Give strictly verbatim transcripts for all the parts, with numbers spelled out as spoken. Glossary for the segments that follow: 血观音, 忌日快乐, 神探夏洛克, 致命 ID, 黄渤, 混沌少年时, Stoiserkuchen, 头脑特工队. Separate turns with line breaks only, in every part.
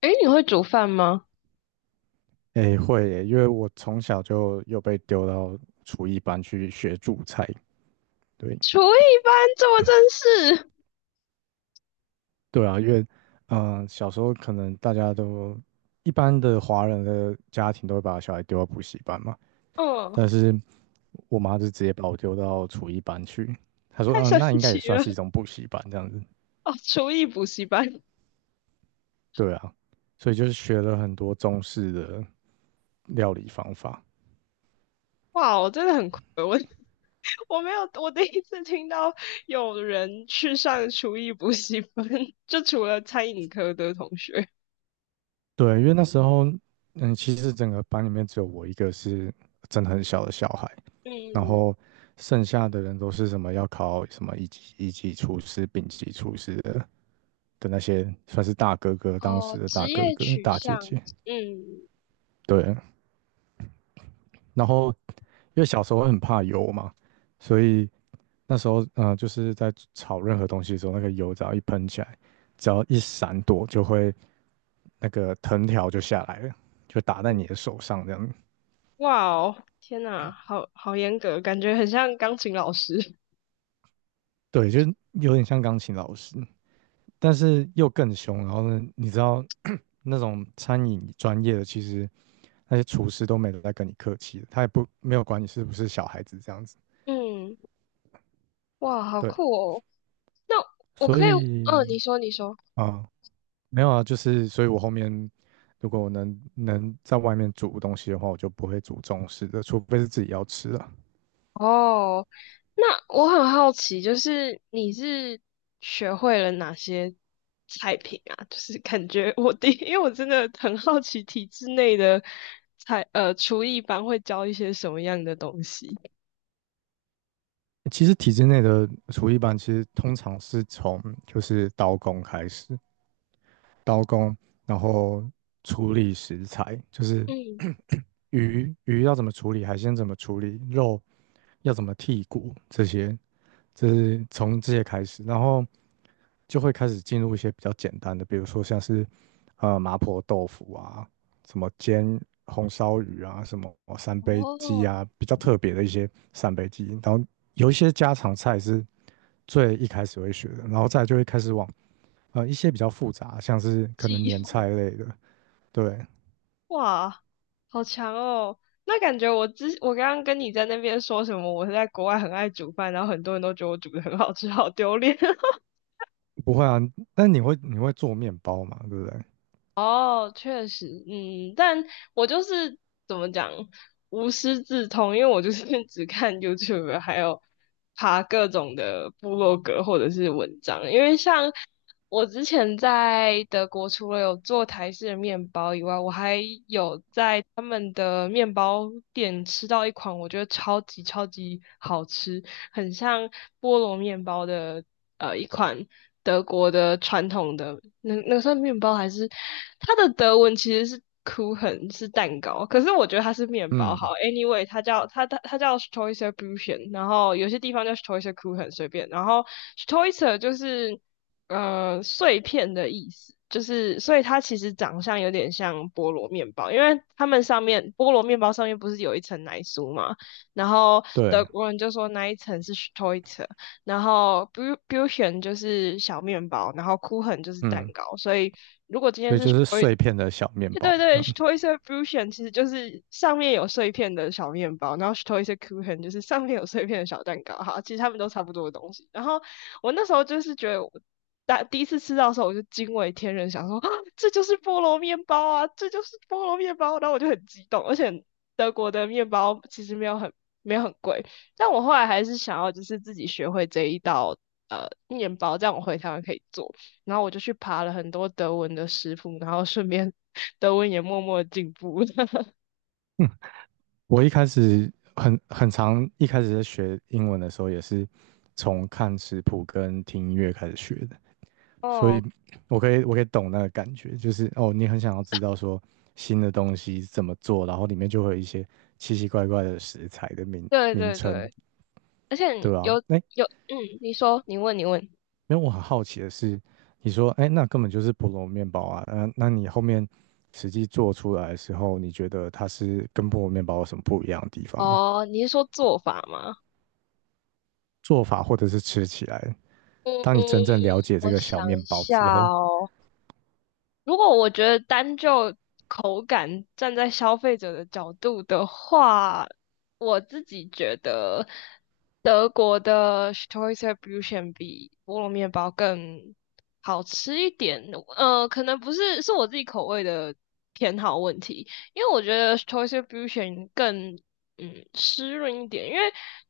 诶，你会煮饭吗？
诶，会耶，因为我从小就又被丢到厨艺班去学煮菜。对。
厨艺班这么正式。
对啊，因为，嗯、呃小时候可能大家都一般的华人的家庭都会把小孩丢到补习班嘛，
嗯。
但是我妈就直接把我丢到厨艺班去。她说，
太
嗯、
神
那应该
奇
也算是一
了
种补习班这样子。
哦！厨艺补习班。
对啊，所以就是学了很多中式的料理方法。
哇，我真的很亏，我我没有，我第一次听到有人去上厨艺补习班，就除了餐饮科的同学。
对，因为那时候，嗯，其实整个班里面只有我一个是真的很小的小孩，然
嗯。
后剩下的人都是什么要考什么一级一级厨师、丙级厨师的的那些，算是大哥哥，当时
哦，
的大
职
哥
业
哥、
取
大姐
向。
姐。
嗯
对，然后因为小时候会很怕油嘛，所以那时候嗯，就是在炒任何东西的时候，那个油只要一喷起来，只要一闪躲就会那个藤条就下来了，就打在
嗯。
你的手上这样。
哇哦，天呐，好好严格，感觉很像钢琴老师。
对，就是有点像钢琴老师。但是又更凶。然后呢，你知道 那种餐饮专业的，其实那些厨师都没有在跟你客气的，他也不没有管你是不是小孩子这样子。
嗯。哇，好
对，
酷哦！那我
所
可以。嗯，
以
你说，你说。
啊、没有啊，就是所以我后面如果我能能在外面煮东西的话，我就不会煮中式的，除非是自己要吃的。
哦，那我很好奇，就是你是学会了哪些菜品啊？就是感觉我第，因为我真的很好奇体制内的菜，呃，厨艺班会教一些什么样的东西。
其实体制内的厨艺班，其实通常是从就是刀工开始，刀工，然后处理食材，就是
嗯。
鱼鱼要怎么处理，海鲜怎么处理，肉要怎么剔骨，这些，这是从这些开始，然后就会开始进入一些比较简单的，比如说像是呃麻婆豆腐啊，什么煎红烧鱼啊，什么三杯鸡
哦，
啊，比较特别的一些三杯鸡，然后有一些家常菜是最一开始会学的，然后再来就会开始往。啊，一些比较复杂，像是可
记
能
忆。
年菜类的，对。
哇，好强哦！那感觉我之我刚刚跟你在那边说什么，我是在国外很爱煮饭，然后很多人都觉得我煮的很好吃，好丢脸。
不会啊，但你会你会做面包嘛，对不对？
哦，确实，嗯，但我就是怎么讲，无师自通，因为我就是 只看 YouTube,还有爬各种的部落格或者是文章。因为像我之前在德国，除了有做台式的面包以外，我还有在他们的面包店吃到一款我觉得超级超级好吃，很像菠萝面包的呃一款德国的传统的那那个算面包还是它的德文其实是 Kuchen 是蛋糕，可是我觉得它是面包好。
嗯，
Anyway,它叫它它它叫 s t o i s e r b u c h e n, 然后有些地方叫 s t o i s e r Kuchen 随便，然后 s t o i s e r 就是呃碎片的意思。就是，所以它其实长相有点像菠萝面包，因为它们上面菠萝面包上面不是有一层奶酥嘛，然后
对。
德国人就说那一层是 s t o i r, 然后 Bu- Bution 就是小面包，然后 Kuchen 就是蛋
嗯，
糕，所以
所以就是碎片的小面
对
包这
对 s
样。
t o i s e r b r u c h e n 其实就是上面有碎片的小面包，然后 s t o i s e r Kuchen 就是上面有碎片的小蛋糕。哈，其实他们都差不多的东西。然后我那时候就是觉得我，大第一次吃到的时候，我就惊为天人，想说，啊，这就是菠萝面包啊，这就是菠萝面包。然后我就很激动，而且德国的面包其实没有很没有很贵，但我后来还是想要就是自己学会这一道。呃，面包这样我回台湾可以做，然后我就去爬了很多德文的食谱，然后顺便德文也默默进步了。
嗯，我一开始很很长，一开始在学英文的时候也是从看食谱跟听音乐开始学的。所
哦，
以我可以我可以懂那个感觉，就是哦，你很想要知道说新的东西怎么做，然后里面就会有一些奇奇怪怪的食材的名
对
名
对
称，
对，而且
对
你
吧、
有
啊？哎，
有，嗯，你说，你问，你问。
因为我很好奇的是，你说哎，那根本就是菠萝面包啊，嗯、那你后面实际做出来的时候，你觉得它是跟菠萝面包有什么不一样的地方吗？
哦，你是说做法吗？
做法或者是吃起来，当你真
嗯，
正了解这
我
个小
想
面
一
包
下。
之后，
哦，如果我觉得单就口感，站在消费者的角度的话，我自己觉得德国的 s t o r s e b u ö t c h e n 比菠萝面包更好吃一点。呃，可能不是是我自己口味的偏好问题，因为我觉得 s t o r s e b u ö t c h e n 更嗯湿润一点，因为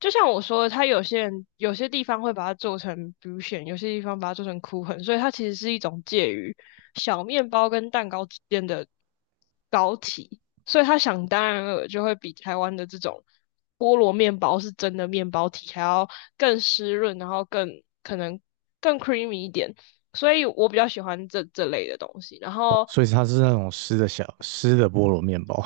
就像我说的，它有些人有些地方会把它做成比 u s, 有些地方把它做成 k u, 所以它其实是一种介于小面包跟蛋糕之间的糕体，所以它想当然了就会比台湾的这种菠萝面包是真的面包体还要更湿润，然后更可能更 creamy 一点，所以我比较喜欢这这类的东西。然
哦
后
所以它是那种湿的小湿的菠萝面包，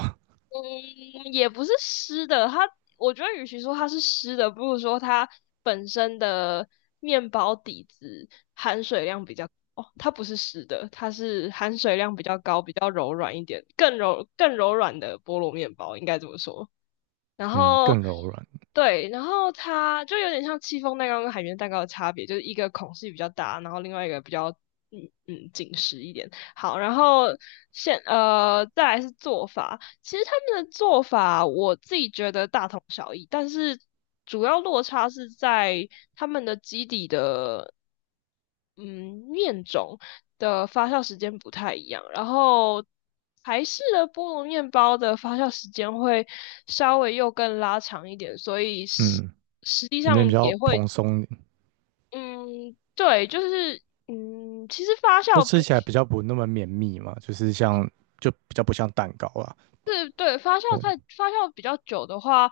嗯，也不是湿的，它我觉得与其说它是湿的，不如说它本身的面包底子含水量比较，哦，它不是湿的，它是含水量比较高、比较柔软一点，更柔更柔软的菠萝面包，应该这么说。然
嗯，
后
更柔软。
对，然后它就有点像戚风蛋糕跟海绵蛋糕的差别，就是一个孔隙比较大，然后另外一个比较嗯嗯紧实一点。好，然后现呃再来是做法，其实他们的做法我自己觉得大同小异，但是主要落差是在他们的基底的嗯面种的发酵时间不太一样，然后台式的菠萝面包的发酵时间会稍微又更拉长一点，所以实
嗯。
实际
里
上
面比较
也会，
蓬松，
嗯，对，就是，嗯，其实发
就
酵
吃
不
起来比较不那么绵密嘛，就是像就比较不像蛋糕啦。
是，对，发酵
对。
太发酵比较久的话，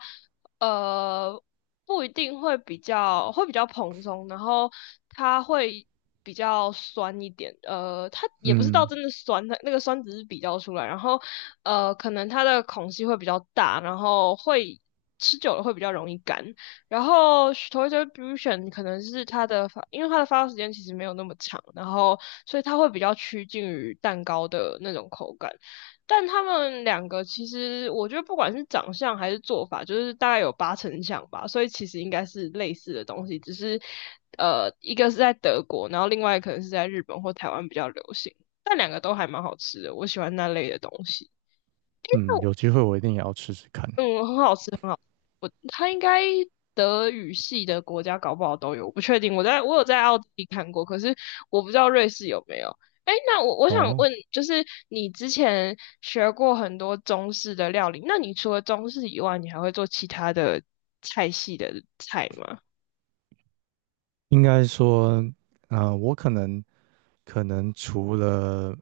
呃，不一定会比较会比较蓬松，然后它会比较酸一点，呃，它也不是到
嗯
真的酸，它那个酸只是比较出来，然后呃，可能它的孔隙会比较大，然后会吃久了会比较容易干，然后 s t o r a u s i o n 可能是它的发，因为它的发酵时间其实没有那么长，然后所以它会比较趋近于蛋糕的那种口感。但他们两个其实我觉得不管是长相还是做法，就是大概有八成像吧，所以其实应该是类似的东西，只是呃一个是在德国，然后另外可能是在日本或台湾比较流行，但两个都还蛮好吃的，我喜欢那类的东西。
嗯，有机会我一定也要吃吃看。
嗯，很好吃，很好吃。我它应该德语系的国家搞不好都有，我不确定。我在我有在奥地利看过，可是我不知道瑞士有没有。哎，那我我想
哦，
问，就是你之前学过很多中式的料理，那你除了中式以外，你还会做其他的菜系的菜吗？
应该说，呃，我可能可能除了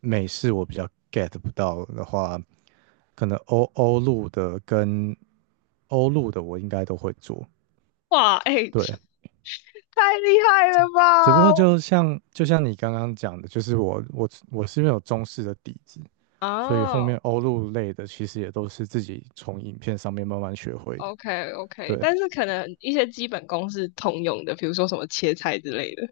美式我比较 get 不到的话，可能欧欧陆的跟欧陆的我应该都会做。
哇，哎。
对，
太厉害了
只不过
吧！
就像就像你刚刚讲的，就是我我我是因为有中式的底子，所以后
啊，
面欧陆类的其实也都是自己从影片上面慢慢学会的。
o k OK，
对，
但是可能一些基本功是通用的，比如说什么切菜之类的。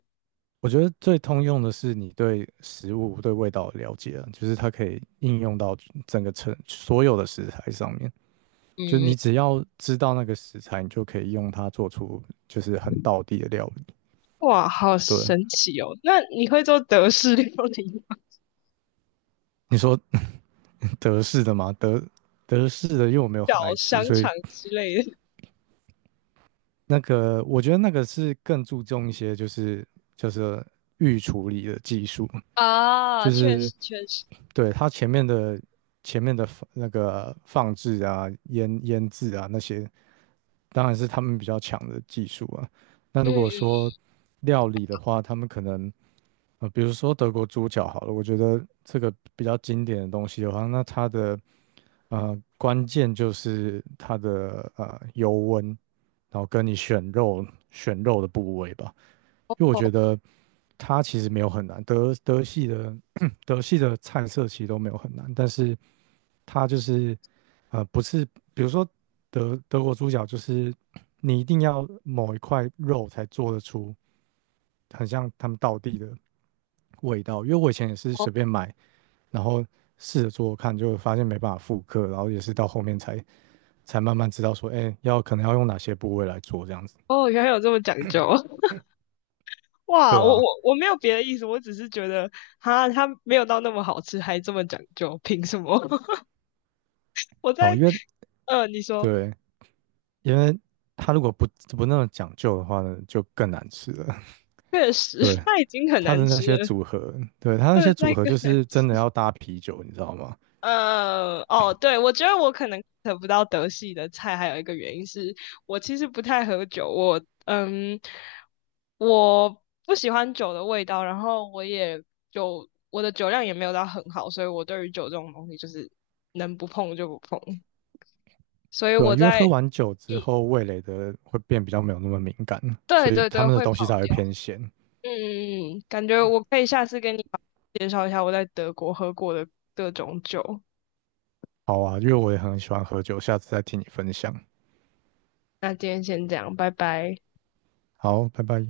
我觉得最通用的是你对食物、对味道的了解啊就是它可以应用到整个成所有的食材上面。就是
嗯
你只要知道那个食材，你就可以用它做出就是很道地的料理。
哇，好
对，
神奇哦！那你会做德式料理吗？
你说 德式的吗？德德式的，因为我没有
小
很爱吃，
香
所以
肠之类的。
那个，我觉得那个是更注重一些，就是就是预处理的技术，
啊，
就
确
是
实确实。
对它前面的前面的放那个放置啊、腌腌制啊那些，当然是他们比较强的技术啊。那如果
嗯。
说料理的话，他们可能呃，比如说德国猪脚好了，我觉得这个比较经典的东西的话，那它的呃关键就是它的呃油温，然后跟你选肉选肉的部位吧。因为我觉
哦
得它其实没有很难，德德系的 德系的菜色其实都没有很难，但是它就是呃不是，比如说德德国猪脚，就是你一定要某一块肉才做得出很像他们道地的味道，因为我以前也是
哦
随便买，然后试着做做看，就发现没办法复刻，然后也是到后面才才慢慢知道说，哎，要可能要用哪些部位来做这样子。
哦，原来有这么讲究！哇，
对
我我
啊。
我没有别的意思，我只是觉得哈，它没有到那么好吃，还这么讲究，凭什么？我
哦，
在
因为
呃，你说，
对因为它如果不不那么讲究的话呢，就更难吃了。
确 实。
对，
它已经很
它
难
的那
吃
些
了，
组合，对，它那
不能
些组
再
合
更
就
难
是
吃。
真的要搭啤酒，你知道吗？
呃，哦，对，我觉得我可能得不到德系的菜，还有一个原因是我其实不太喝酒，我嗯，我不喜欢酒的味道，然后我也酒，我的酒量也没有到很好，所以我对于酒这种东西就是能不碰就不碰，所以
对啊，
我
因为
在，
喝完酒
嗯，
之后，味蕾的会变比较没有那么敏感，
对
所以
对
他
对，
们的
会跑
东西才会
掉。
偏咸。
嗯嗯嗯，感觉我可以下次跟你介绍一下我在德国喝过的各种酒，
好啊，因为我也很喜欢喝酒，下次再听你分享。
那今天先这样，拜拜。
好，拜拜。